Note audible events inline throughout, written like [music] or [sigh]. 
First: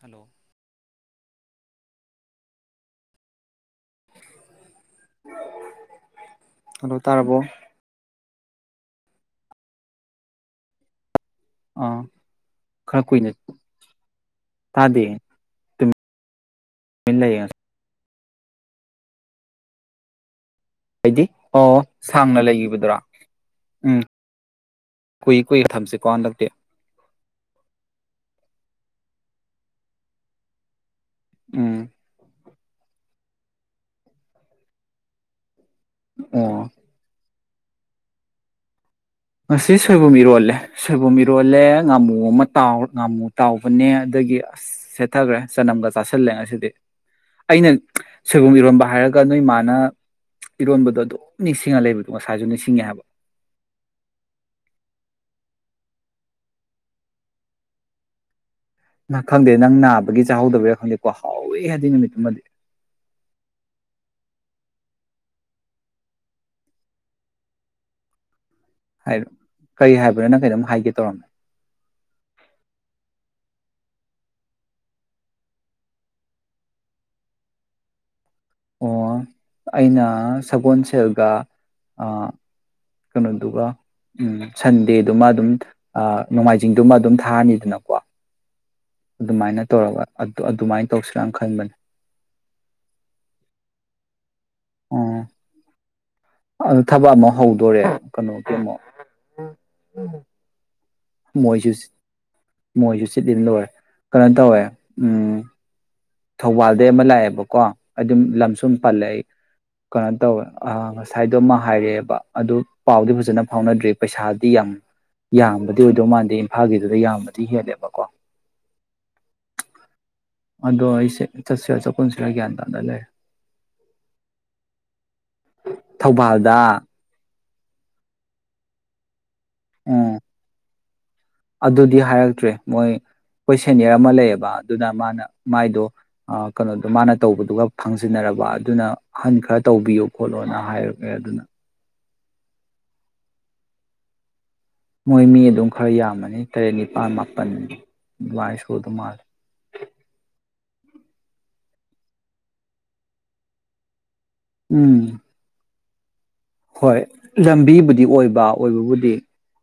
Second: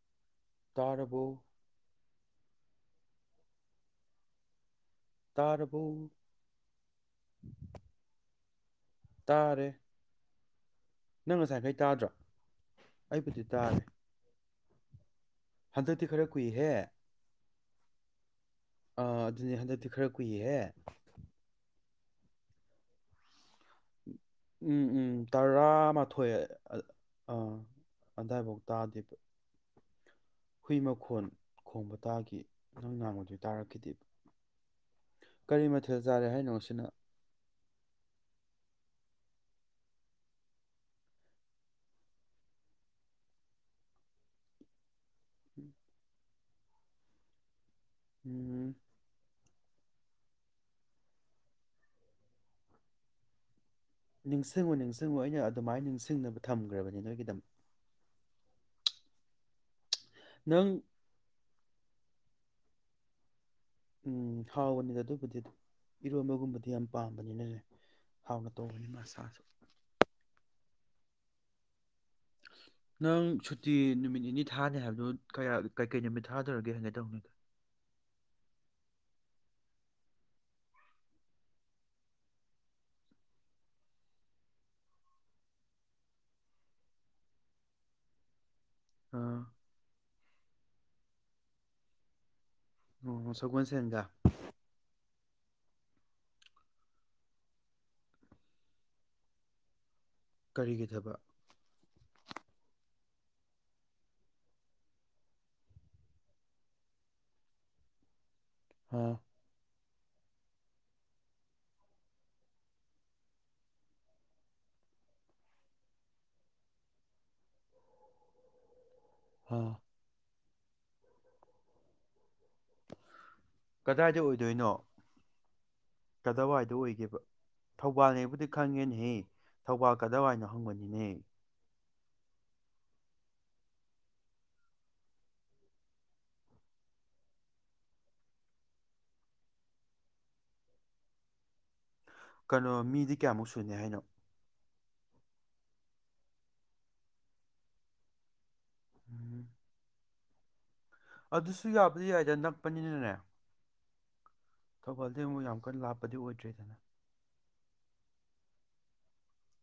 Hello ꯇꯥꯔꯕꯣ ꯇꯥꯔꯕꫭ hello ꯇꯥꯔꯕꯣ ꯇꯥꯔꯦ ꯅꯪ ꯉꯁꯥꯏꯈꯩ ꯑꯥ ꯇꯥꯗ꯭ꯔꯣ ꯑꯩꯕꯨꯗꯤ ꯇꯥꯔꯦ ꯇꯥꯗ ꯍꯟꯗꯗꯤ ꯈꯔ ꯍꯨꯏꯍꯦ ꯑꯥ ꯑꯗꯨꯅꯦ ꯍꯟꯗꯛꯇꯤ ꯈꯔ ꯀꯨꯏꯌꯦꯍꯦ ꯍꯥꯏꯗꯤ ꯑꯣ ꯁꯥꯡꯅ ꯂꯩꯈꯤꯕꯗꯨꯔꯥ ꯎꯝ ꯎꯝ ꯎꯝ ꯀꯨꯏ ꯀꯨꯏ ꯊꯝꯁꯤꯀꯣ ꯇꯔꯥꯃꯥꯊꯣꯏ ꯍꯟꯗꯛꯇꯤ ꯑꯥ ꯑꯗꯥꯏꯐꯥꯎ ꯇꯥꯗꯦ ꯍꯨꯏꯃꯛ ꯏꯪꯈꯣꯣꯟ ꯎꯝ ꯈꯣꯡꯕꯇꯥꯒꯤ ꯅꯪ ꯅꯥꯡꯕꯗꯨ ꯇꯥꯔꯛꯈꯤꯗꯦꯕ ꯀꯔꯤ ꯃꯊꯦꯜ ꯆꯥꯔꯦ ꯍꯥꯏꯅꯣ ꯑꯣ ꯁꯤꯅ ꯉꯁꯤ ꯁꯣꯏꯕꯨꯝ ꯏꯔꯣꯜꯂꯦ ꯁꯣꯏꯕꯨꯝ ꯏꯔꯣꯜꯂꯦ ꯉꯥꯃꯨ ꯑꯃ ꯉꯥꯃꯨ ꯇꯥꯎꯕꯅꯦ ꯑꯗꯒꯤ ꯑꯁ ꯆꯥꯈ꯭ꯔꯦ ꯆꯅꯝꯒ ꯆꯥꯁꯤꯜꯂꯦ ꯁꯤꯗꯤ ꯑꯩꯅ ꯁꯣꯏꯕꯨꯝ ꯎꯝ ꯏꯔꯣꯟꯝꯕ ꯍꯥꯏꯔꯒ ꯅꯣꯏ ꯏꯃꯥꯅ ꯏꯔꯣꯟꯕꯗꯣ ꯑꯗꯨꯝ ꯅꯤꯡꯁꯤꯡꯉ ꯂꯩꯕꯗꯣ ꯉꯁꯥꯏꯁꯨ ꯅꯤꯡꯁꯤꯡꯉꯦ ꯍꯥꯏꯕ ꯅꯤꯡꯁꯤꯡꯉꯨ ꯅꯤꯡꯁꯤꯡꯉꯨ ꯑꯩꯅ ꯑꯗꯨꯃꯥꯏꯅ ꯅꯤꯡꯁꯤꯡꯅꯕ ꯊꯝꯈ꯭ꯔꯕꯅꯤ ꯅꯣꯏꯒꯤꯗꯃꯛ ꯈꯪꯗꯦ ꯅꯪ ꯅꯥꯕ ꯒꯤ ꯅꯪ ꯆꯥꯍꯧꯗꯕꯔꯥ ꯈꯪꯗꯦꯀꯣ ꯍꯥꯎꯋꯦ ꯍꯥꯏꯗꯤ ꯅꯨꯃꯤꯠꯇꯃꯗꯤ ꯎꯝ ꯍꯥꯎꯕꯅꯤꯅ ꯑꯗꯨꯕꯨꯗꯤ ꯏꯔꯣꯟꯕꯒꯨꯝꯕꯗꯤ ꯌꯥꯝ ꯄꯥꯝꯕꯅꯤꯅꯅꯦꯦ ꯍꯥꯎꯅ ꯇꯧꯕꯅꯤ ꯃꯥ ꯍꯥꯏꯣ ꯁꯥꯁꯨ ꯀꯔꯤ ꯍꯥꯏꯕ꯭ꯔꯥꯅꯪ ꯀꯩꯅꯣꯝ ꯍꯥꯏꯒꯦ ꯇꯝ ꯅꯪ ꯁꯨꯇꯤ ꯅꯨꯃꯤꯠ ꯅꯤꯅꯤ ꯊꯥꯅꯤ ꯍꯥꯏꯕꯗꯨꯣ ꯀꯌꯥ ꯀꯩꯀꯩ ꯅꯨꯃꯤꯠ ꯊꯥꯗꯔꯒꯦ ꯍꯥꯏꯒꯦ ꯇꯧꯅꯤ ꯑꯣ ꯑꯩꯅ ꯁꯒꯣꯜꯁꯦꯜꯒ ꯀꯩꯅꯣꯗꯨꯒ ꯁꯟꯗꯦꯗꯨꯃ ꯑꯗꯨꯝ ꯅꯣꯡꯃꯥꯏꯖꯤꯡꯗꯨꯃ ꯑꯗꯨꯝ ꯊꯥꯔꯅꯤꯗꯅꯀꯣ ꯑ ꯑꯗꯨꯃꯥꯏꯅ ꯇꯧꯔꯒ ꯑꯗꯨ ꯑꯗꯨꯃꯥꯏꯅ ꯇꯧꯁꯤꯜꯂꯥꯅ ꯈꯟꯕꯅꯤ ꯎ ꯁꯒꯟ ꯁꯦꯟꯖ ꯑꯝ ꯑꯗꯨ ꯊꯕꯛ ꯑꯃ ꯍꯧꯗꯣꯔꯦ ꯀꯩꯅꯣꯒꯤ ꯑꯃꯨꯛ ꯀꯔꯤꯒꯤ ꯊꯕꯛ ꯃꯣꯏꯁꯨꯁ ꯃꯣꯏꯁꯨ ꯆꯤꯠꯂꯤꯅ ꯂꯣꯏꯦ ꯀꯩꯅꯣ ꯇꯧꯋꯦ ꯎꯝ ꯊꯧꯕꯥꯜꯗꯩ ꯑꯃ ꯂꯥꯛꯑꯦꯕꯀꯣ ꯑꯗꯨꯝ ꯂꯝ ꯇꯨꯝ ꯑ ꯄꯜꯏ ꯀꯩꯅꯣ ꯇꯧꯋꯦ ꯉꯁꯥꯏꯗꯣ ꯑꯃ ꯍꯥꯏꯔꯛꯑꯦꯕ ꯑꯗꯨ ꯄꯥꯎꯗꯤ ꯐꯖꯅ ꯐꯥꯎꯅꯗ꯭ꯔꯤ ꯄꯩꯁꯥꯗꯤ ꯌꯥꯝ ꯌꯥꯝꯕꯗꯤ ꯑꯣꯏꯗꯧ ꯃꯥꯟꯗꯦ ꯏꯝꯐꯥꯜꯒꯤꯗꯨꯗ ꯌꯥꯝꯕꯗꯤ ꯍꯦꯜꯂꯦꯕꯀꯣ ꯑꯥ [unintelligible] ꯗꯣ ꯑꯩꯁꯦ ꯆꯠꯁꯤꯇꯥ ꯆꯇꯀꯨꯃꯁꯤꯔꯥ ꯒꯌ꯭ꯥꯟ ꯀꯗꯥꯏꯗ ꯑꯣꯏꯗꯣꯏꯅꯣ? ꯀꯗꯥꯋꯥꯏꯗ ꯊꯧꯕꯥꯜꯗ ꯑꯣꯏꯒꯦꯕ? ꯊꯧꯕꯥꯜ ꯂꯩꯕꯨꯗꯤ ꯈꯪꯉꯦꯅ ꯍꯤ꯫ ꯊꯧꯕꯥꯜꯀꯗ ꯋꯥꯏꯅꯣ ꯍꯪꯕꯅꯤꯅꯦ꯫ ꯗꯤ ꯍꯥꯏꯔꯛꯇ꯭ꯔꯦ ꯃꯣꯏ ꯑꯩꯈꯣꯏ ꯁꯦꯅꯤꯌꯔ ꯑꯃ ꯂꯩꯌꯦꯕ ꯑꯗꯨꯅ ꯃꯥꯅ ꯃꯥꯏꯗꯣ ꯀꯩꯅꯣꯗꯣ ꯃꯥꯅ ꯇꯧꯕꯗꯨꯒ ꯐꯥꯡꯖꯤꯟꯅꯔꯕ ꯑꯗꯨꯅ ꯑꯍꯟ ꯈꯔ ꯇꯧꯕꯤꯌꯨ ꯈꯣꯠꯂꯣꯅ ꯍꯥꯏꯔꯛꯑꯦ ꯑꯗꯨꯅ ꯀꯩꯅꯣ ꯃꯤꯗꯤ ꯀꯌꯥꯃꯨꯛ ꯁꯨꯅꯤ ꯍꯥꯏꯅꯣ? ꯃꯣꯏ ꯃꯤ ꯑꯗꯨꯝ ꯈꯔ ꯌꯥꯝꯕꯅꯤ ꯇꯔꯦꯠ ꯅꯤꯄꯥꯜ ꯃꯥꯄꯜ ꯑꯗꯨꯃꯥꯏ [unintelligible] ꯎꯝ ꯑꯗꯨꯁꯨ ꯌꯥꯕꯗꯤ ꯌꯥꯏꯗ ꯅꯛꯄꯅꯤꯅꯅꯦ꯫ [unintelligible] ꯎꯝ ꯑꯃꯨꯛ ꯌꯥꯝ ꯀꯟꯅꯥ ꯂꯥꯞ ꯑꯗꯨ ꯑꯣꯏ ꯍꯣꯏ꯫ ꯂꯝꯕꯤꯕꯨꯗꯤ ꯑꯣꯏꯕ ꯑꯣꯏꯕꯕꯨꯗꯤ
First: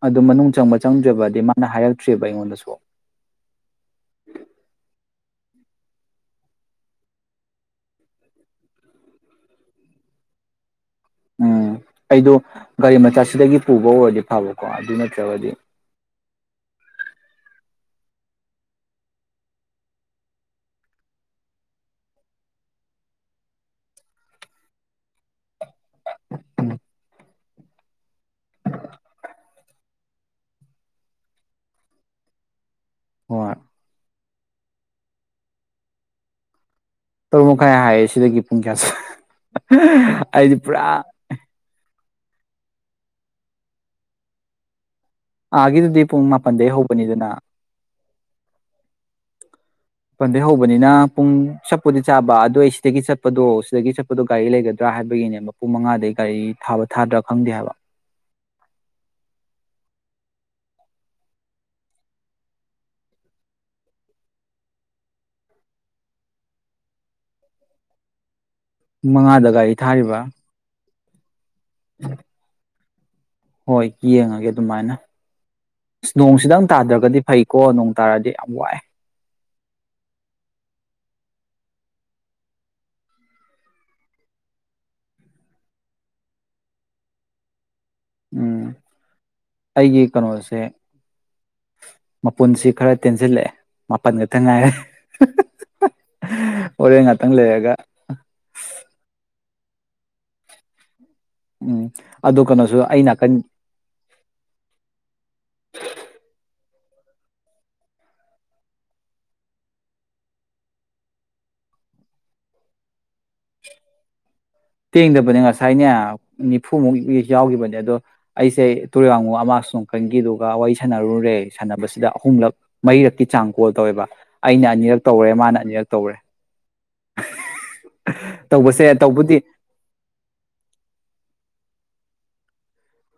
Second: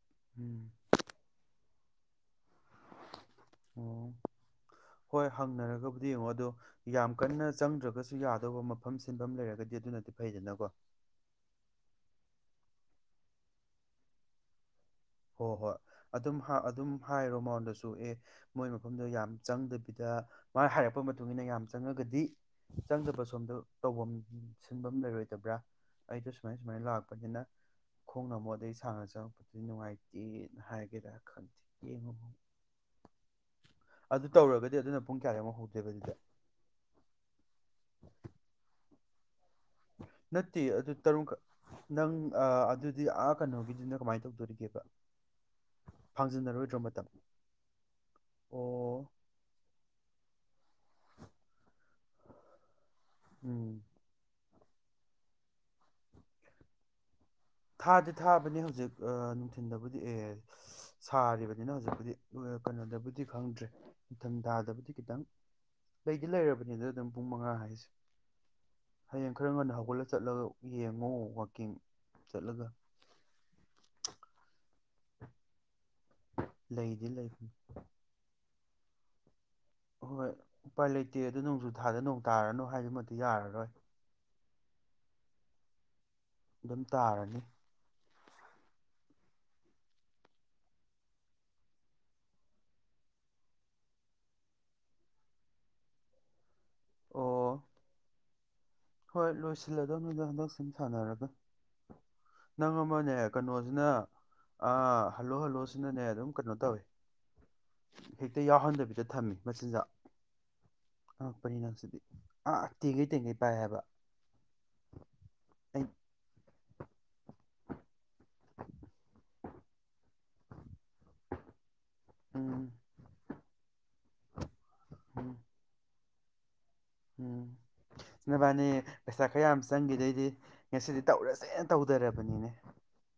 ꯑꯗꯨ ꯃꯅꯨꯡ ꯎꯝ ꯆꯪꯕ ꯆꯪꯗ꯭ꯔꯦꯕꯗꯤ ꯃꯥ ꯅ ꯍꯥꯢꯔꯛ ꯇꯔ꯭ꯤꯕꯥ ꯑꯩꯉꯣꯟꯗ ꯑꯣ꯫ ꯍꯣꯏ ꯍꯪꯅꯔꯒꯕꯨꯗꯤ ꯌꯦꯡꯉꯣ ꯑꯗꯣ ꯌꯥꯝ ꯀꯟꯅ ꯆꯪꯗ꯭ꯔꯒꯁꯨ ꯌꯥꯗꯧꯕ ꯃꯐꯝ ꯁꯤꯟꯐꯝ ꯂꯩꯔꯒꯗꯤ ꯑꯗꯨꯅꯗꯤ ꯐꯩꯗꯅꯀꯣ꯫ ꯎꯝ ꯑꯩꯗꯣ ꯒꯥꯔꯤ ꯃꯆꯥꯁꯤꯗꯒꯤ ꯄꯨꯕ ꯑꯣꯏꯔꯗꯤ ꯐꯕꯀꯣ ꯑꯗꯨꯅ ꯍꯣ ꯍꯣꯏ ꯑꯗꯨꯝ ꯑꯗꯨꯝ ꯍꯥꯏꯔꯣ ꯃꯉꯣꯟꯗꯁꯨ ꯑꯦ ꯃꯣꯏ ꯃꯐꯝꯗꯣ ꯌꯥꯝ ꯆꯪꯗꯕꯤꯗ ꯃꯥꯅ ꯍꯥꯏꯔꯛꯄ ꯃꯇꯨꯡ ꯏꯟꯅ ꯌꯥꯝ ꯆꯪꯉꯒꯗꯤ ꯆꯪꯗꯕ ꯁꯣꯝꯗ ꯇꯧꯐꯝ ꯁꯤꯟꯐꯝ ꯂꯩꯔꯣꯏꯗꯕ꯭ꯔꯥ? ꯑꯩꯗ ꯁꯨꯃꯥꯏ- ꯁꯨꯃꯥꯏꯅ ꯂꯥꯛꯄꯅꯤꯅ ꯫ ꯈꯣꯡꯅ ꯑꯃꯨꯛ ꯑꯗꯒꯤ ꯁꯥꯡꯅ ꯆꯉꯛꯄꯖꯤ ꯅꯨꯡꯉꯥꯏ ꯇꯦꯅ ꯍꯤꯏꯒꯦꯔꯥ ꯈꯪꯇꯦ ꯌꯦꯡꯉꯣ ꯫ ꯍꯣꯏ꯫ ꯑꯗꯨ ꯇꯧꯔꯒꯗꯤ ꯑꯗꯨꯅ ꯄꯨꯡ ꯀꯌꯥ ꯑꯃꯨꯛ ꯍꯧꯗꯣꯏꯕ ꯑꯗꯨꯗꯤ ꯫ ꯇꯔꯨꯛ ꯃꯈꯥꯏ ꯍꯥꯏꯌꯦ ꯁꯤꯗꯒꯤ ꯄꯨꯡ ꯀꯌꯥꯁ ꯅꯠꯇꯤꯌꯦ ꯑꯗꯨ ꯇꯔꯨꯛ ꯈꯥ ꯅꯪ ꯑꯗꯨꯗꯤ ꯑꯥ ꯀꯩꯅꯣꯒꯤꯗꯨꯅ ꯀꯃꯥꯏꯅ ꯇꯧꯗꯣꯔꯤꯒꯦꯕ? ꯑꯥꯒꯤꯗꯨꯗꯤ ꯄꯨꯡ ꯃꯥꯄꯟꯗꯩ ꯐꯥꯡꯖꯤꯟꯅꯔꯣꯏꯗ꯭ꯔꯣ ꯃꯇꯝ ꯍꯧꯕꯅꯤꯗꯅ꯫ ꯑꯣ꯫ ꯄꯟꯗꯦꯏ ꯍꯧꯕꯅꯤꯅ ꯄꯨꯡ ꯆꯞꯄꯨꯗꯤ ꯆꯥꯕ ꯑꯗꯨꯏꯁꯤ ꯁꯤꯗꯒꯤ ꯆꯠꯄꯗꯨꯣ ꯎꯝ ꯁꯤꯗꯒꯤ ꯆꯠꯄꯗꯣ ꯒꯥꯔꯤ ꯂꯩ ꯍꯥꯏꯕꯒꯤꯅꯦ ꯃꯄꯨꯡ ꯃꯉꯥꯗꯗꯒꯤ ꯒꯥꯔꯤ ꯊꯥꯕ - ꯊꯥꯗ ꯊꯥꯗꯤ - ꯊꯥꯕꯅꯤ ꯍꯧꯖꯤꯛ ꯑꯥ ꯅꯨꯡꯊꯤꯟꯗꯕꯨꯗꯤ ꯑꯦ ꯁꯥꯔꯤꯕꯅꯤꯅ ꯍꯧꯖꯤꯛꯄꯨꯗꯤ ꯀꯩꯅꯣꯗꯕꯨꯗꯤ ꯈꯪꯗ꯭ꯔꯦ ꯅꯤꯡꯊꯝ ꯊꯥꯗꯕꯨꯗꯤ ꯈꯤꯇꯪ ꯂꯩꯗꯤ ꯂꯩꯔꯕꯅꯤꯗ ꯑꯗꯨꯝ ꯄꯨꯡ ꯃꯉꯥ ꯍꯥꯏꯁꯦ꯫ ꯄꯨꯡ ꯍꯌꯦꯡ ꯈꯔ ꯃꯉꯥꯗ ꯒꯥꯔꯤ ꯉꯟꯅ ꯍꯧꯒꯠꯂ ꯊꯥꯔꯤꯕ ꯆꯠꯂꯒ ꯌꯦꯡ ꯅꯣ ꯋꯥꯀꯤꯡ ꯆꯠꯂꯒ ꯍꯣꯏ ꯌꯦꯡꯉꯒꯦ ꯑꯗꯨꯃꯥꯏꯅ ꯁ ꯅꯣꯡꯁꯤꯗꯪ ꯂꯩꯗꯤ ꯇꯥꯗ꯭ꯔꯒꯗꯤ ꯂꯩꯕꯅꯤ ꯐꯩꯀꯣ ꯅꯣꯡ ꯇꯥꯔꯗꯤ ꯌꯥꯝ ꯋꯥꯏ ꯍꯣꯏ ꯎꯄꯥꯏ ꯂꯩꯇꯦ ꯑꯗꯨ ꯅꯣꯡꯖꯨ ꯊꯥꯗ ꯅꯣꯡ ꯇꯥꯔꯅꯣ ꯍꯥꯏꯗꯨꯃꯗꯤ ꯌꯥꯔꯔꯣꯏ ꯑꯗꯨꯝ ꯇꯥꯔꯅꯤ ꯎꯝ ꯑꯩꯒꯤ ꯀꯅꯣꯁꯦ ꯃꯄꯨꯟꯁꯤ ꯈꯔ ꯇꯦꯟꯁꯜꯂꯛꯑꯦ ꯃꯥꯄꯟ ꯈꯛꯇꯪ ꯉꯥꯏꯔꯦ ꯍꯣꯔꯦꯟ ꯑꯣ ꯉꯥꯛꯇꯪ ꯂꯩꯔꯒ ꯍꯣꯏ ꯂꯣꯏꯁꯤꯜꯂꯗꯝꯅꯤꯗ ꯍꯟꯗꯛꯁꯤꯝ ꯁꯥꯟꯅꯔꯒ ꯎꯝ ꯑꯗꯣ ꯅꯪ ꯀꯩꯅꯣꯁꯨ ꯑꯩ ꯑꯃꯅꯦ ꯅꯥꯀꯟ ꯀꯅꯣꯁꯤꯅ ꯑ ꯍꯜꯂꯣ ꯍꯜꯂꯣꯁꯤꯅꯅꯦ ꯑꯗꯨꯝ ꯀꯩꯅꯣ ꯇꯧꯋꯤ ꯍꯦꯛꯇ ꯌꯥꯎꯍꯟꯗꯕꯤꯗ ꯊꯝꯃꯤ ꯃꯆꯤꯟꯖꯥꯛ ꯑꯪꯉꯛꯄꯅꯤ ꯅꯪꯁꯤꯗꯤ ꯑꯥ ꯇꯦꯡꯒꯩ ꯇꯦꯡꯒꯩ ꯄꯥꯏ ꯍꯥꯏꯕ ꯇꯦꯡꯗꯕꯅꯦ ꯑꯩ ꯉꯁꯥꯏꯅꯦ ꯅꯤꯐꯨꯃꯨꯛ ꯌꯥꯎꯒꯤꯕꯅꯤ ꯑꯗꯣ ꯑꯩꯁꯦ [unintelligible] ꯀꯟꯒꯤꯗꯨꯒ ꯋꯥꯔꯤ ꯁꯥꯟꯅꯔꯨꯔꯦ ꯁꯥꯟꯅꯕꯁ ꯗ ꯑꯍꯨꯝꯂꯛ ꯎꯝ ꯃꯔꯤꯔꯛꯇꯤ ꯆꯥꯡ ꯀꯣꯜ ꯇꯧꯋꯦꯕ ꯑꯩꯅ ꯑꯅꯤꯔꯛ ꯇꯧꯔꯦ ꯃꯥꯅ ꯑꯅꯤꯔꯛ ꯇꯧꯔꯦ ꯅꯣꯏꯕꯥꯅꯤ ꯇꯧꯕꯁꯦ ꯄꯩꯁꯥ ꯇꯧꯕꯨꯗꯤ ꯈꯔ ꯌꯥꯝ ꯆꯪꯈꯤꯗꯩꯗꯤ ꯉꯁꯤꯗꯤ ꯇꯧꯔꯦꯁꯦ [unintelligible] ꯇꯧꯗꯔꯕꯅꯤꯅꯦ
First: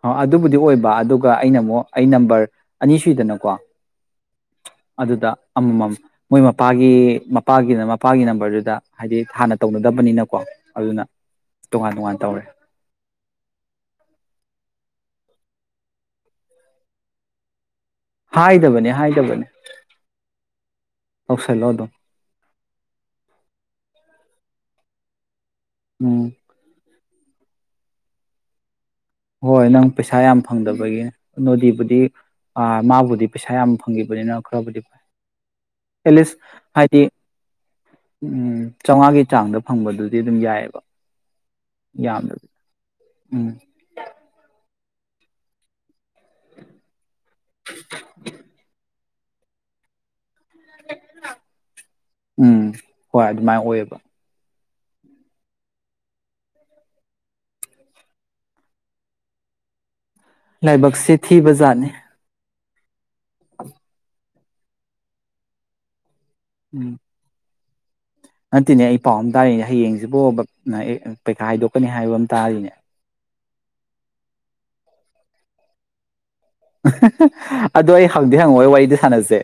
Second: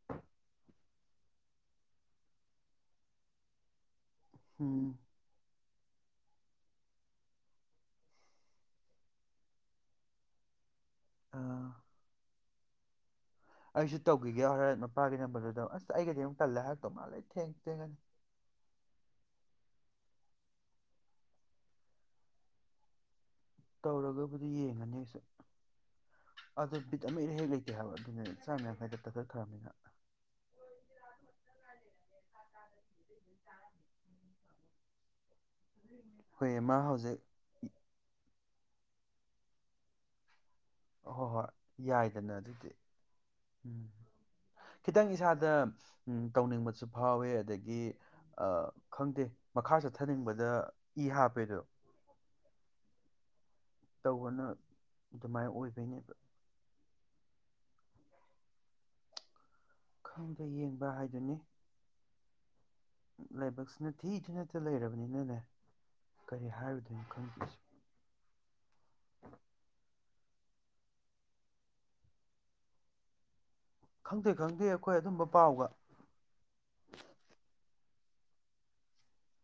ꯑ ꯑꯗꯨꯕꯨꯗꯤ ꯑꯣꯏꯕ ꯑꯗꯨꯒ ꯑꯩꯅ ꯑꯃꯨꯛ ꯑꯩ ꯅꯝꯕꯔ ꯑꯅꯤ ꯁꯨꯏꯗꯅꯀꯣ ꯎꯝ ꯑꯗꯨꯗ ꯑꯃꯃꯝ ꯃꯣꯏ ꯃꯄꯥꯒꯤ ꯃꯄꯥꯒꯤꯅ ꯃꯄꯥꯒꯤ ꯅꯝꯕꯔꯗꯨꯗ ꯍꯥꯏꯗꯤ ꯍꯥꯟꯅ ꯇꯧꯅꯗꯕꯅꯤꯅꯀꯣ ꯑꯗꯨꯅ ꯑꯥ ꯇꯣꯉꯥꯟ ꯇꯣꯉꯥꯟ ꯇꯧꯔꯦ ꯑꯩꯁꯨ ꯇꯧꯈꯤꯒꯦ ꯍꯣ ꯃꯄꯥꯒꯤ ꯅꯝꯕꯔꯗꯨꯗ ꯑꯁ ꯑꯩꯒꯗꯤ ꯑꯃꯨꯛ ꯇꯜꯂꯦ ꯍꯥꯏꯥꯛꯛꯇꯧ ꯃꯥꯜꯂꯦ ꯊꯦꯡ ꯊꯦꯡꯉꯅꯤ ꯍꯥꯏꯗꯕꯅꯦ ꯍꯥꯏꯗꯕꯅꯦ ꯇꯧꯁꯜꯂꯣ ꯑꯗꯨꯝ ꯇꯧꯔꯒꯕꯨꯗꯤ ꯌꯦꯡꯉꯅꯤ ꯑꯩꯁꯨ ꯎꯝ ꯑꯗ ꯕꯤꯠ ꯑꯃ ꯏꯔꯩ ꯍꯦ ꯂꯩꯇꯦ ꯍꯥꯏꯕ ꯑꯗꯨꯅꯦ ꯆꯥꯝꯌꯥꯡꯈꯩꯗ ꯍꯣꯏ ꯅꯪ ꯄꯩꯁꯥ ꯌꯥꯝ ꯐꯪꯗꯕꯒꯤ ꯅꯣꯗꯤꯕꯨꯗꯤ ꯑ ꯃꯥꯕꯨꯗꯤ ꯄꯩꯁꯥ ꯌꯥꯝ ꯐꯪꯒꯤꯕꯅꯤꯅ ꯈꯔꯕꯨꯗꯤ ꯐꯩ ꯑꯦꯠꯂꯤꯁ ꯍꯣꯏ ꯃꯥ ꯍꯥꯏꯗꯤ ꯍꯧꯖꯤꯛ ꯎꯝ ꯆꯧꯉꯥꯒꯤ ꯆꯥꯡꯗ ꯐꯪꯕꯗꯨꯗꯤ ꯑꯗꯨꯝ ꯌꯥꯏꯌꯦꯕ ꯍꯣꯏ ꯍꯣꯏ ꯌꯥꯏꯗꯅ ꯑꯗꯨꯗꯤ ꯎꯝ ꯈꯤꯇꯪ ꯏꯁꯥꯗ ꯇꯧꯅꯤꯡꯕꯁꯨ ꯐꯥꯎꯋꯦ ꯑꯗꯒꯤ ꯑꯥ ꯈꯪꯗꯦ ꯃꯈꯥ ꯆꯠꯊꯅꯤꯡꯕꯅꯤ ꯗ ꯏ ꯍꯥꯞꯄꯦꯗꯣ ꯎꯝ ꯍꯣꯏ ꯑꯗꯨꯃꯥꯏꯅ ꯑꯣꯏꯌꯦꯕ ꯇꯧꯕꯅ ꯑꯗꯨꯃꯥꯏꯅ ꯑꯣꯏꯕꯩꯅꯦꯕ ꯈꯪꯗꯦ ꯌꯦꯡꯕ ꯂꯥꯏꯕꯛꯁꯤ ꯍꯥꯏꯗꯨꯅꯤ ꯊꯤꯕ ꯖꯥꯠꯅꯤ ꯂꯥꯏꯕꯛꯁꯤꯅ ꯊꯤ ꯊꯤꯅꯇ ꯂꯩꯔꯕꯅꯤꯅꯅꯦ ꯀꯔꯤ ꯍꯥꯏꯕꯗꯣ ꯎꯝ ꯈꯪꯗꯁꯤ ꯅꯠꯇꯦꯅꯦ ꯑꯩ ꯄꯥꯎ ꯑꯃ ꯇꯥꯔꯤꯅꯦ ꯍꯌꯦꯡꯁꯤꯕꯨ ꯄꯩꯈꯥ ꯍꯥꯏꯗꯣꯛꯀꯅꯤ ꯍꯥꯏꯕ ꯑꯃ ꯇꯥꯔꯤꯅꯦ ꯈꯪꯗꯦ ꯈꯪꯗꯦ ꯑꯩꯈꯣꯏ ꯑꯗꯨꯝꯕ ꯄꯥꯎꯒ ꯑꯗꯣ ꯑꯩ ꯍꯪꯗꯤꯦ ꯍꯪꯉꯛꯣꯏ ꯋꯥꯔꯤꯗ ꯁꯥꯟꯅꯁꯦ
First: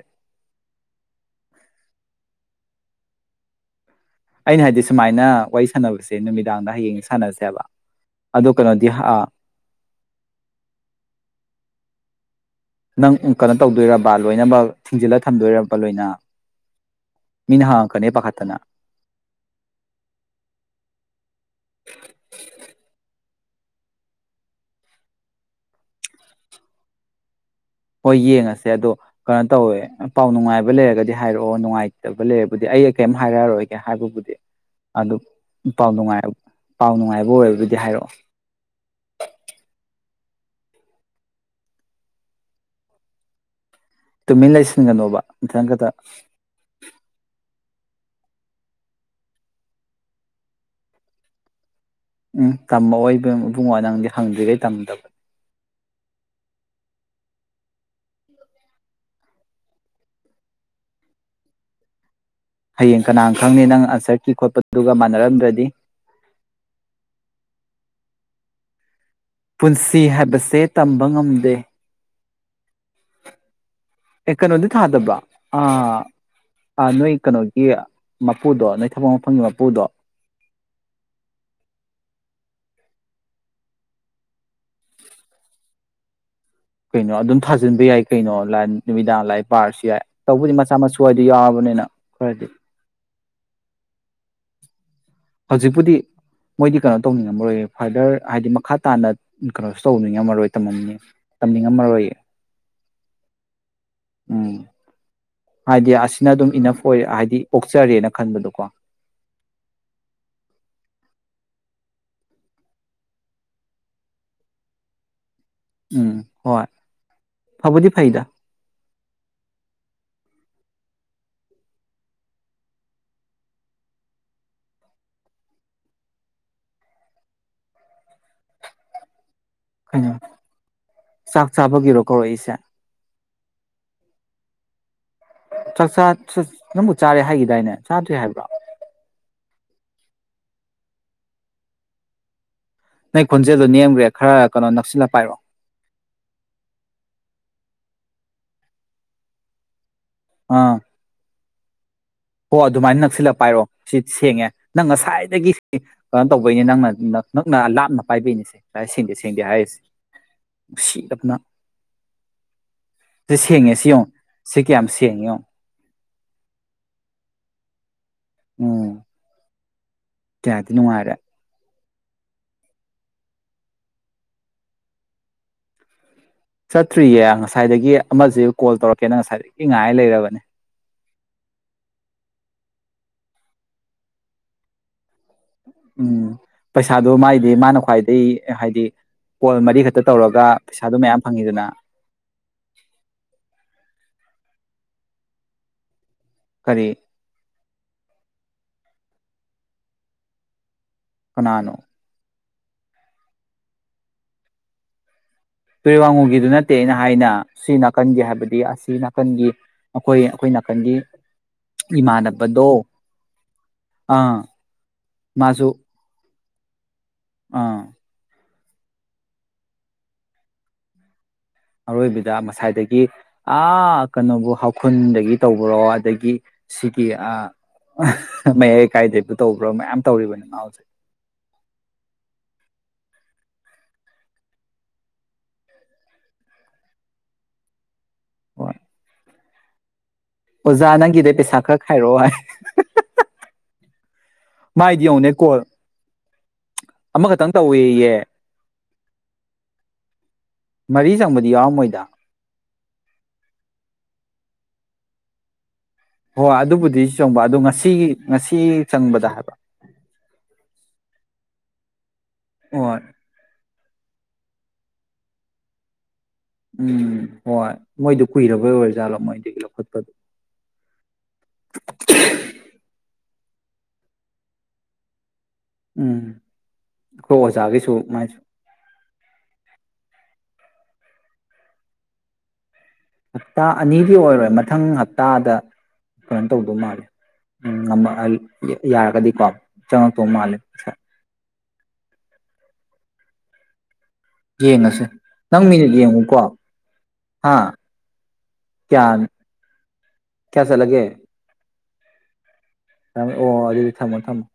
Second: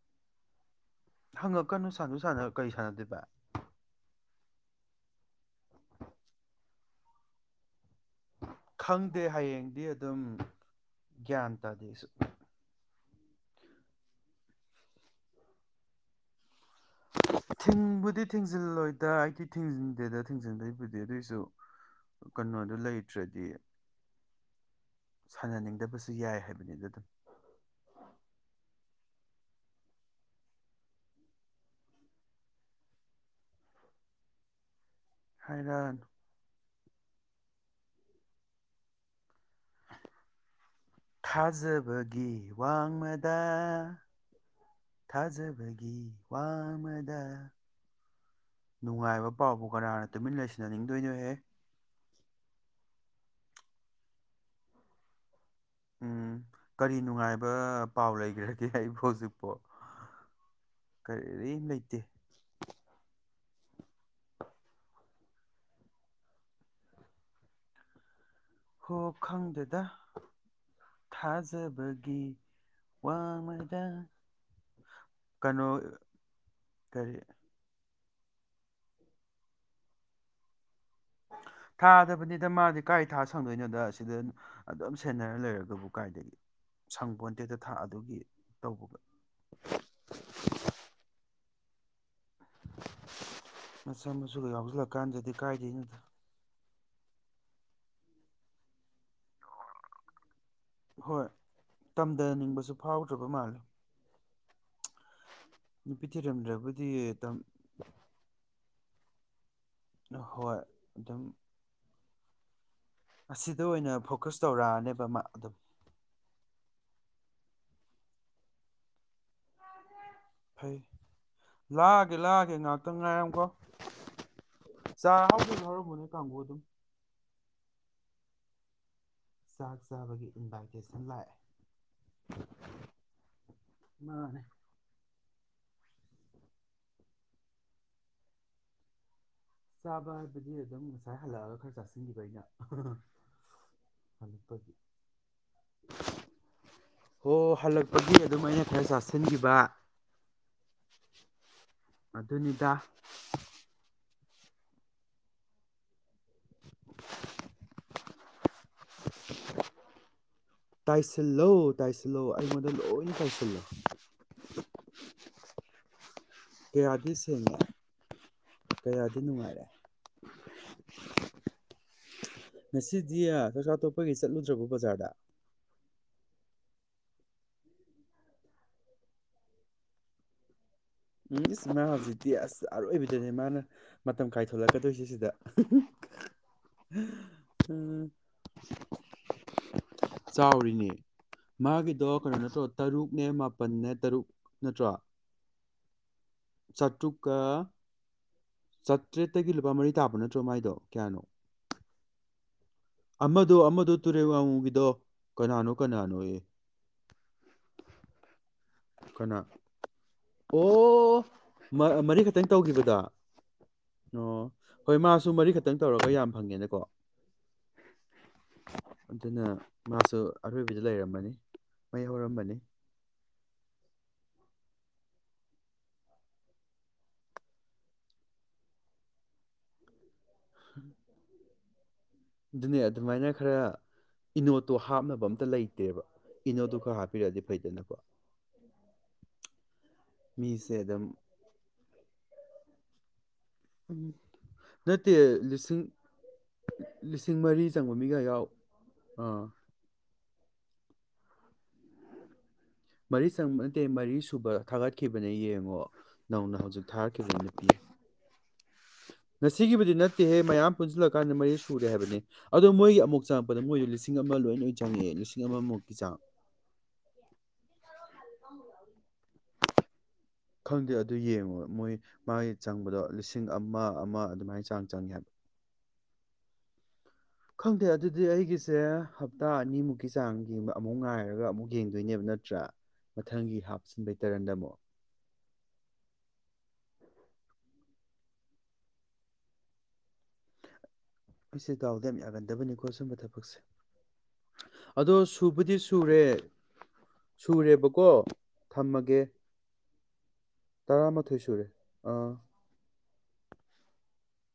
ꯍꯪꯉꯛꯀꯅꯨ ꯁꯥꯟꯅ ꯁꯥꯟꯅ ꯀꯔꯤ ꯁꯥꯟꯅꯗꯦꯕ ꯑꯩꯅ ꯍꯥꯏꯗꯤ ꯁꯨꯃꯥꯏꯅ ꯋꯥꯔꯤ ꯁꯥꯟꯅꯕꯁꯦ ꯅꯨꯃꯤꯗꯥꯡꯗ ꯍꯌꯦꯡ ꯁꯥꯟꯅꯁꯦꯕ ꯑꯗꯣ ꯀꯩꯅꯣꯗꯤ ꯈꯪꯗꯦ ꯍꯌꯦꯡꯗꯤ ꯑꯗꯨꯝ ꯒ꯭ꯌꯥꯟ ꯇꯥꯗꯦꯁꯨ ꯅꯪ ꯀꯩꯅꯣ ꯇꯧꯗꯣꯏꯔꯕ ꯂꯣꯏꯅꯃꯛ ꯊꯤꯡꯖꯤꯜꯂ ꯊꯝꯗꯣꯏꯔꯕ ꯂꯣꯏꯅ ꯃꯤꯅ ꯍꯪꯉꯛꯀꯅꯤ ꯊꯤꯡꯕꯨꯗꯤ ꯄꯥꯈꯠꯇꯅ ꯊꯤꯡꯖꯤꯜꯂꯣꯏꯗ ꯑꯩꯗꯤ ꯊꯤꯡꯖꯤꯟꯗꯦꯗ ꯊꯤꯡꯖꯤꯟꯗꯩꯕꯨꯗꯤ ꯑꯗꯨꯏꯁꯨ ꯀꯩꯅꯣꯗꯨ ꯂꯩꯇ꯭ꯔꯗꯤ ꯁꯥꯟꯅꯅꯤꯡꯗꯕꯁꯨ ꯌꯥꯏ ꯍꯥꯏꯕꯅꯤꯗ ꯑꯗꯨꯝ ꯍꯣꯏ ꯌꯦꯡꯉꯁꯦ ꯑꯗꯣ ꯀꯩꯅꯣ ꯇꯧꯋꯦ ꯄꯥꯎ ꯅꯨꯡꯉꯥꯏꯕ ꯂꯩꯔꯒꯗꯤ ꯍꯥꯏꯔꯛꯑꯣ ꯅꯨꯡꯉꯥꯏꯇꯕ ꯂꯩꯔꯕꯨꯗꯤ ꯑꯩ ꯀꯔꯤꯝ ꯍꯥꯏꯔꯛꯑꯔꯣꯏꯒꯦ ꯍꯥꯏꯕꯕꯨꯗꯤ ꯑꯗꯨ ꯄꯥꯎ ꯍꯥꯏꯔꯥꯟ ꯅꯨꯡꯉꯥꯏ ꯄꯥꯎ ꯅꯨꯡꯉꯥꯏꯕ ꯑꯣꯏꯗꯨꯗꯤ ꯍꯥꯏꯔꯛꯑꯣ ꯊꯥꯖꯕꯒꯤ ꯋꯥꯡꯃꯗ ꯇꯨꯃꯤꯟ ꯂꯩꯁꯤꯟꯒꯅꯣꯕ ꯃꯊꯪ ꯈꯛꯇ ꯊꯥꯖꯕꯒꯤ ꯋꯥꯃꯗ ꯅꯨꯡꯉꯥꯏꯕ ꯄꯥꯎꯕꯨ ꯀꯅꯥꯅ ꯇꯨꯃꯤꯟ ꯂꯩꯁꯤꯟꯅꯅꯤꯡꯗꯣꯏꯅꯣꯍꯦ ꯎꯝ ꯇꯝꯃꯛꯑꯣꯏꯕ ꯃꯕꯨꯡ ꯋꯥ ꯅꯪꯗꯤ ꯍꯪꯗ꯭ꯔꯤꯈꯩ ꯇꯝꯗꯕ ꯎꯝ ꯀꯔꯤ ꯅꯨꯡꯉꯥꯏꯕ ꯄꯥꯎ ꯂꯩꯈ꯭ꯔꯒꯦ ꯑꯩꯕꯨ ꯍꯧꯖꯤꯛꯐꯥꯎ ꯀꯔꯤꯔꯤ ꯂꯩꯇꯦ ꯍꯌꯦꯡ ꯀꯅꯥꯅ ꯈꯪꯅꯤ ꯅꯪ ꯑꯟꯁꯔ ꯀ ꯈꯣꯠꯄꯗꯨꯒ ꯃꯥꯟꯅꯔꯝꯗ꯭ꯔꯗꯤ ꯍ ꯄꯨꯟꯁꯤ ꯍꯥꯏꯕꯁꯦ ꯇꯝꯕ ꯉꯝꯗꯦ ꯊꯥꯖꯕꯒꯤ ꯋꯥꯡꯃꯗ ꯑꯦ ꯀꯩꯅꯣꯗꯤ ꯊꯥꯗꯕ꯭ꯔꯥ ꯀꯩꯅꯣ ꯑ ꯅꯣꯏ ꯀꯔꯤ ꯀꯩꯅꯣꯒꯤ ꯃꯄꯨꯗꯣ ꯅꯩ ꯊꯕ ꯃꯐꯝꯒꯤ ꯃꯄꯨꯗꯣ ꯊꯥꯗꯕꯅꯤꯗ ꯃꯥꯗꯤ ꯀꯥꯏ ꯊꯥ ꯁꯪꯗꯣꯏꯅꯣꯗ ꯁꯤꯗ ꯑꯗꯨꯝ ꯁꯦꯟꯅꯔ ꯂꯩꯔꯒꯕꯨ ꯀꯥꯏꯗꯒꯤ ꯀꯩꯅꯣ ꯑꯗꯨꯝ ꯁꯪꯄꯣꯟꯇꯦꯗ ꯊꯥ ꯊꯥꯖꯤꯟꯕ ꯌꯥꯏ ꯑꯗꯨꯒꯤ ꯀꯩꯅꯣ ꯇꯧꯕꯒ ꯅꯨꯃꯤꯗꯥꯡ ꯂꯥꯏ ꯄꯥꯔꯁꯨ ꯌꯥꯏ ꯇꯧꯕꯗꯤ ꯃꯆꯥ ꯃꯁꯨ ꯍꯥꯏꯏꯗ ꯌꯥꯎꯔꯕꯅꯤꯅ ꯍꯣꯏ ꯑꯗꯨ ꯃꯆꯥꯥ ꯃꯁꯨ ꯀꯁꯨ ꯂꯥꯛ ꯀꯥꯟꯗꯗꯤ ꯍꯧꯖꯤꯛꯄꯨꯗꯤ ꯀꯥꯏꯗꯦꯗ ꯃꯣꯏꯗꯤ ꯀꯩꯅꯣ ꯇꯧꯅꯤꯡꯉꯝꯃꯔꯣꯏ ꯐꯥꯗꯔ ꯍꯥꯏꯗꯤ ꯃꯈꯥ ꯇꯥꯅ ꯀꯩꯅꯣꯁꯨ ꯇꯧꯅꯤꯡꯉꯝꯃꯔꯣꯏ ꯇꯝꯃꯝꯅꯤ ꯍꯣꯏ ꯇꯝꯅꯤꯡꯉꯝꯃꯔꯣꯏꯌꯦ ꯇꯝꯊꯅꯤꯡꯕꯁꯨ ꯐꯥꯎꯗ꯭ꯔꯕ ꯃꯥꯜꯂꯦ ꯎꯝ ꯍꯥꯏꯗꯤ ꯅꯨꯄꯤ ꯑꯁꯤꯅ ꯑꯗꯨꯝ ꯊꯤꯔꯝꯗ꯭ꯔꯕꯨꯗꯤ ꯏꯅꯐ ꯑꯣꯏꯔꯦ ꯑꯗꯨꯝ ꯍꯥꯏꯗꯤ ꯑꯣꯛꯆꯔꯦꯅ ꯈꯟꯕꯗꯣꯀꯣ ꯍꯣꯏ ꯑꯗꯨꯝ ꯑꯁꯤꯗ ꯑꯣꯏꯅ ꯐꯣꯀꯁ ꯇꯧꯔꯛꯑꯅꯦꯕ ꯃꯥ ꯑꯗꯨꯝ ꯎꯝ ꯍꯣꯏ ꯐꯥꯕꯗꯤ ꯐꯩꯗ ꯐꯩ ꯂꯥꯛꯑꯒꯦ ꯂꯥꯛꯑꯒꯦ ꯉꯥꯏꯥꯛꯇꯪ ꯉꯥꯏꯔꯝꯀꯣ ꯆꯥꯛ ꯍꯥꯎ ꯍꯧꯔꯃꯅꯦ ꯀꯥꯡꯕꯨ ꯑꯗꯨꯝ ꯆꯥꯛ ꯀꯩꯅꯣ ꯆꯥꯕꯒꯤ ꯏꯟꯚꯥꯏꯇꯦꯁꯟ ꯂꯥꯛꯑꯦ ꯆꯥꯛ ꯆꯥꯕꯒꯤꯔꯣ ꯀꯧꯔꯛꯏꯁꯦ ꯍ ꯆꯥꯛꯆꯥ ꯅꯪꯕꯨ ꯆꯥꯔꯦ ꯍꯥꯏꯈꯤꯗꯥꯏꯅꯦ ꯆꯥꯗ꯭ꯔꯦ ꯍꯥꯏꯕ꯭ꯔꯥ ꯆꯥꯕ ꯍꯥꯏꯕꯗꯤ ꯑꯗꯨꯝ ꯉꯁꯥꯏ ꯍꯜꯂꯛꯑꯒ ꯈꯔ ꯆꯥꯁꯤꯟꯈꯤꯕ ꯑꯩꯅ ꯅꯪ ꯈꯣꯟꯖꯦꯜꯗꯨꯣ ꯅꯦꯝꯈ꯭ꯔꯦ ꯈꯔ ꯀꯩꯅꯣ ꯍꯜꯂꯛꯄꯒꯤ ꯅꯛꯁꯤꯜꯂꯒꯄꯥꯏꯔꯣ ꯍꯣ ꯍꯜꯂꯛꯄꯒꯤ ꯑꯗꯨꯝ ꯑꯩꯅ ꯈꯔ ꯆꯥꯁꯤꯟꯈꯤꯕ ꯑꯥ ꯍꯣ ꯑꯗꯨꯅꯤꯗ ꯑꯗꯨꯃꯥꯏꯅ ꯅꯛꯁꯤꯜꯂꯛꯄ ꯍꯥꯏꯔꯣ ꯁꯤ ꯁꯦꯡꯉꯦ ꯅꯪ ꯉꯁꯥꯏꯗꯒꯤ ꯀꯩꯅꯣ ꯇꯧꯕꯩꯅꯦ ꯅꯪꯅ ꯅꯪꯅ ꯂꯥꯞꯅ ꯄꯥꯏꯕꯩꯅꯤꯁꯦ ꯁꯦꯡꯗꯦ ꯁꯦꯡꯗꯦ ꯍꯥꯏꯔꯤꯁꯦ ꯅꯨꯡ ꯁꯤ ꯇꯞꯅ ꯇꯥꯏꯁꯤꯜꯂꯣ ꯇꯥꯏꯁꯤꯜꯂꯣ ꯑꯩꯉꯣꯟꯗ ꯂꯣꯏꯅ ꯁꯤꯗ ꯇꯥꯏꯁꯤꯜꯂꯣ ꯁꯦꯡꯉꯦ ꯁꯤ ꯌꯦꯡꯉꯣ ꯁꯤ ꯀ ꯌꯥꯝꯝꯁꯤꯦꯉꯣ ꯀꯌꯥꯖꯤꯁ ꯀ ꯎꯝ ꯀ ꯑꯗꯨ ꯅꯨꯅꯨꯡ ꯃꯥꯔꯦ ꯀꯌꯥꯗꯤ ꯅꯨꯡꯉꯥꯏꯔꯦ ꯉꯁꯤꯗꯤ ꯆꯥꯛꯆꯥ ꯇꯣꯞꯄꯒꯤ ꯆꯠꯂꯨꯗ꯭ꯔꯕꯣ ꯕꯖꯥꯔꯗ ꯆꯠꯇ꯭ꯔꯤꯌꯦ ꯉꯁꯥꯏꯗꯒꯤ ꯑꯃꯁꯁꯤ ꯀꯣꯜ ꯇꯧꯔꯛꯀꯦꯅ ꯉꯁꯥꯏ ꯏ ꯉꯥꯏ ꯂꯩꯔꯕꯅꯦ ꯎꯝ ꯃꯥ ꯍꯧꯖꯤꯛꯇꯤ ꯑꯁ ꯑꯔꯣꯏꯕꯤꯗꯅꯦ ꯃꯥꯅ ꯃꯇꯝ ꯀꯥꯏꯊꯂꯛꯀꯗꯣꯏꯁꯦ ꯁꯤꯗ ꯎꯝ ꯄꯩꯁꯥꯗꯣ ꯃꯥꯥꯏꯗꯤ ꯃꯥꯅ ꯎꯝ, ꯈ꯭ꯋꯥꯏꯗꯒꯤꯩ ꯍꯥꯏꯗꯤ ꯀꯣꯜ ꯃꯔꯤ ꯈꯛꯇ ꯇꯧꯔꯒ ꯆꯥꯎꯔꯤꯅꯦ ꯄꯩꯁꯥꯗꯣ ꯃꯌꯥꯝ ꯐꯪꯉꯤꯗꯅ ꯃꯥꯒꯤꯗꯣ ꯀꯩꯅꯣ ꯅꯠꯇ꯭ꯔꯣ ꯇꯔꯨꯛꯅꯦ ꯃꯥꯄꯜꯅꯦ ꯅꯠꯇ꯭ꯔꯣ ꯀꯔꯤ ꯆꯠꯇꯨꯀ ꯆꯥꯇ꯭ꯔꯦꯠꯇꯒꯤ ꯂꯨꯄꯥ ꯃꯔꯤ ꯇꯥꯕ ꯅꯠꯇ꯭ꯔꯣ ꯃꯥꯏꯗꯣ ꯀꯅꯥꯅꯣ ꯑꯃꯗꯨ ꯑꯃꯗꯨ ꯇꯨꯔꯦ ꯋꯥꯨꯕꯤꯗꯣ ꯇꯨꯣꯏ ꯋꯥꯡꯉꯨꯒꯤꯗꯨ ꯅꯠꯇꯦ ꯑꯩꯅ ꯍꯥꯏꯅ ꯁꯤ ꯅꯥꯀꯟꯒꯦ ꯍꯥꯏꯕꯗꯤ ꯑꯁ ꯀꯅꯥ ꯑꯣ ꯃꯔꯤꯈꯛꯇꯪ ꯏꯃꯥꯟꯅꯕꯗꯣ ꯇꯧꯈꯤꯕꯗ ꯑꯥ ꯑꯣ ꯍꯣꯏ ꯃꯥꯁꯨ ꯃꯔꯤ ꯈꯛꯇꯪ ꯇꯧꯔꯒ ꯌꯥ ꯌꯥꯝꯌꯥꯝ ꯐꯪꯒꯦꯅꯀꯣ ꯑꯥ ꯑꯗꯨꯅ ꯃꯥꯁꯨ ꯑꯔꯣꯏꯕꯤꯗ ꯂꯩꯔꯝꯃꯅꯤ ꯑꯔꯣꯏꯕꯗ ꯃꯩꯍꯧꯔꯝꯕꯅꯤ ꯉꯁꯥꯏꯗꯒꯤ ꯀꯩꯅꯣꯕꯨ ꯍꯧꯈꯨꯟꯗꯒꯤ ꯇꯧꯕ꯭ꯔꯣ ꯑꯗꯒꯤ ꯁꯤꯒꯤ ꯃꯌꯥꯏꯀꯥꯏꯗꯒꯤꯕꯨ ꯇꯧꯕ꯭ꯔꯣ ꯃꯌꯥꯝ ꯇꯧꯔꯤꯣꯅꯤ ꯃꯥ ꯑꯥꯎꯖꯩ ꯑꯗꯨꯅꯦ ꯑꯗꯨꯃꯥꯏꯅ ꯈꯔ ꯏꯅꯣꯠꯇꯣ ꯍꯥꯞꯅꯕ ꯑꯝꯇ ꯂꯩꯇꯦꯕ ꯏꯅꯣꯠꯇꯨ ꯈꯔ ꯍꯥꯞꯄꯤꯔꯛꯑꯗꯤ ꯐꯩꯗꯅꯀꯣ ꯍꯣꯏ ꯃꯤꯁꯦ ꯑꯣꯖꯥ ꯑꯗꯨꯝ ꯅꯪꯒꯤꯗꯩ ꯄꯩꯁꯥ ꯈꯔ ꯈꯥꯏꯔꯛꯑꯣ ꯍꯥꯏ ꯎꯝ ꯃꯥꯏꯗꯤ ꯅꯠꯇꯦ ꯌꯦꯡꯉꯨꯅꯦ ꯀꯣꯜ ꯂꯤꯁꯤꯡ ꯂꯤꯁꯤꯡ ꯑꯃꯈꯛꯇꯪ ꯃꯔꯤ ꯆꯪꯕ ꯇꯧꯋꯦꯌꯦ ꯃꯤꯒ ꯌꯥꯎ ꯑꯥ ꯃꯔꯤ ꯆꯪꯕꯗꯤ ꯌꯥꯎꯔꯝꯃꯣꯏꯗ ꯃꯔꯤ ꯆꯪꯕ ꯅꯠꯇꯦ ꯃꯔꯤ ꯁꯨꯕ ꯊꯥꯒꯠꯈꯤꯕꯅꯦ ꯌꯦꯡꯉꯣ ꯍꯣꯏ ꯅꯧꯅ ꯍꯧꯖꯤꯛ ꯑꯗꯨꯕꯨꯗꯤ ꯊꯥꯔꯛꯈꯤꯕꯅꯦ ꯆꯣꯡꯕ ꯑꯗꯣ ꯅꯨꯄꯤ ꯉꯁꯤꯒꯤ ꯉꯁꯤ ꯆꯪꯕꯗ ꯍꯥꯏꯕ ꯉꯁꯤꯒꯤꯕꯨꯗꯤ ꯅꯠꯇꯦꯍꯦ ꯃꯌꯥꯝ ꯄꯨꯟꯁꯤꯜꯂꯀꯥꯟꯗ ꯃꯔꯤ ꯁꯨꯔꯦ ꯍꯥꯏꯕꯅꯤ ꯑꯣ ꯃꯣꯏꯒꯤ ꯍꯣꯏ ꯑꯃꯨꯛ ꯆꯪꯉꯛꯄꯗ ꯃꯣꯏꯁꯨ ꯂꯤꯁꯤꯡ ꯂꯤꯁꯤꯡ ꯑꯃ ꯂꯣꯏ ꯂ ꯆꯪꯉꯛꯑꯦ ꯂꯤꯁꯤꯡ ꯑꯃꯃꯨꯛꯀꯤ ꯆꯥꯡ ꯎꯝ ꯍꯣꯏ ꯃꯣꯏꯗꯣ ꯀꯨꯏꯔꯕꯩ ꯑꯣꯏꯔ ꯖꯥꯠꯂꯣ ꯃꯣꯏꯗ ꯈꯪꯗꯦ ꯑꯗꯨ ꯌꯦꯡꯉꯣ ꯃꯣꯏ ꯃꯥꯒꯤ ꯆꯪꯕꯗꯣ ꯂꯤꯁꯤꯡ ꯑꯃ ꯑꯃ ꯑꯗꯨꯃꯥꯏꯅ ꯆꯥꯡ ꯆꯪꯉꯦ꯫ ꯍꯥꯏꯕ ꯎꯝ ꯑꯩꯈꯣꯏ ꯈꯪꯗꯦ ꯑꯣꯖꯥꯒꯤꯁꯨ ꯑꯗꯨꯗꯤ ꯃꯥꯏꯁꯨ ꯑꯩꯒꯤꯁꯦ ꯍꯞꯇꯥ ꯑꯅꯤꯃꯨꯛꯀꯤ ꯆꯥꯡ ꯌꯦꯡꯕ ꯑꯃꯨꯛ ꯉꯥꯏꯔꯒ ꯑꯃꯨꯛ ꯌꯦꯡꯗꯣꯏꯅꯦꯕ ꯅꯠꯇ꯭ꯔꯥ ꯃꯊꯪꯒꯤ ꯍꯞꯇꯥ ꯑꯅꯤꯗꯤ ꯍꯥꯞꯆꯤꯟꯕꯩ ꯑꯣꯏꯔꯣꯏ ꯇꯔꯟꯗ ꯑꯃꯨꯛ ꯃꯊꯪ ꯍꯞꯇꯥꯗ ꯀꯩꯅꯣ ꯇꯧꯗꯧ ꯃꯥꯜꯂꯦ ꯎꯝ ꯌꯥꯔꯒꯗꯤꯀꯣ ꯆꯪꯉꯛꯇꯣ ꯃꯥꯜꯂꯦ ꯑꯩꯁꯦ ꯗꯥꯎꯗ ꯌꯥꯝ ꯌꯥꯒꯟꯗꯕꯅꯤꯀꯣ ꯁꯨꯝꯕ ꯊꯕꯛꯁꯦ ꯌꯦꯡꯉꯁꯦ ꯑꯗꯣ ꯅꯪ ꯁꯨꯕꯗꯤ ꯃꯤꯅꯤꯠ ꯁꯨꯔꯦ ꯌꯦꯡꯉꯨꯀꯣ ꯍꯥ ꯁꯨꯔꯦꯕꯀꯣ ꯀꯌꯥ ꯊꯝꯃꯒꯦ ꯀꯌꯥ ꯆꯠꯂꯒꯦ ꯇꯔꯥꯃꯥꯊꯣꯏ ꯁꯨꯔꯦ ꯑꯥ ꯑꯣ ꯑꯗꯨꯗꯤ ꯊꯝꯃꯣ ꯊꯝꯃꯣ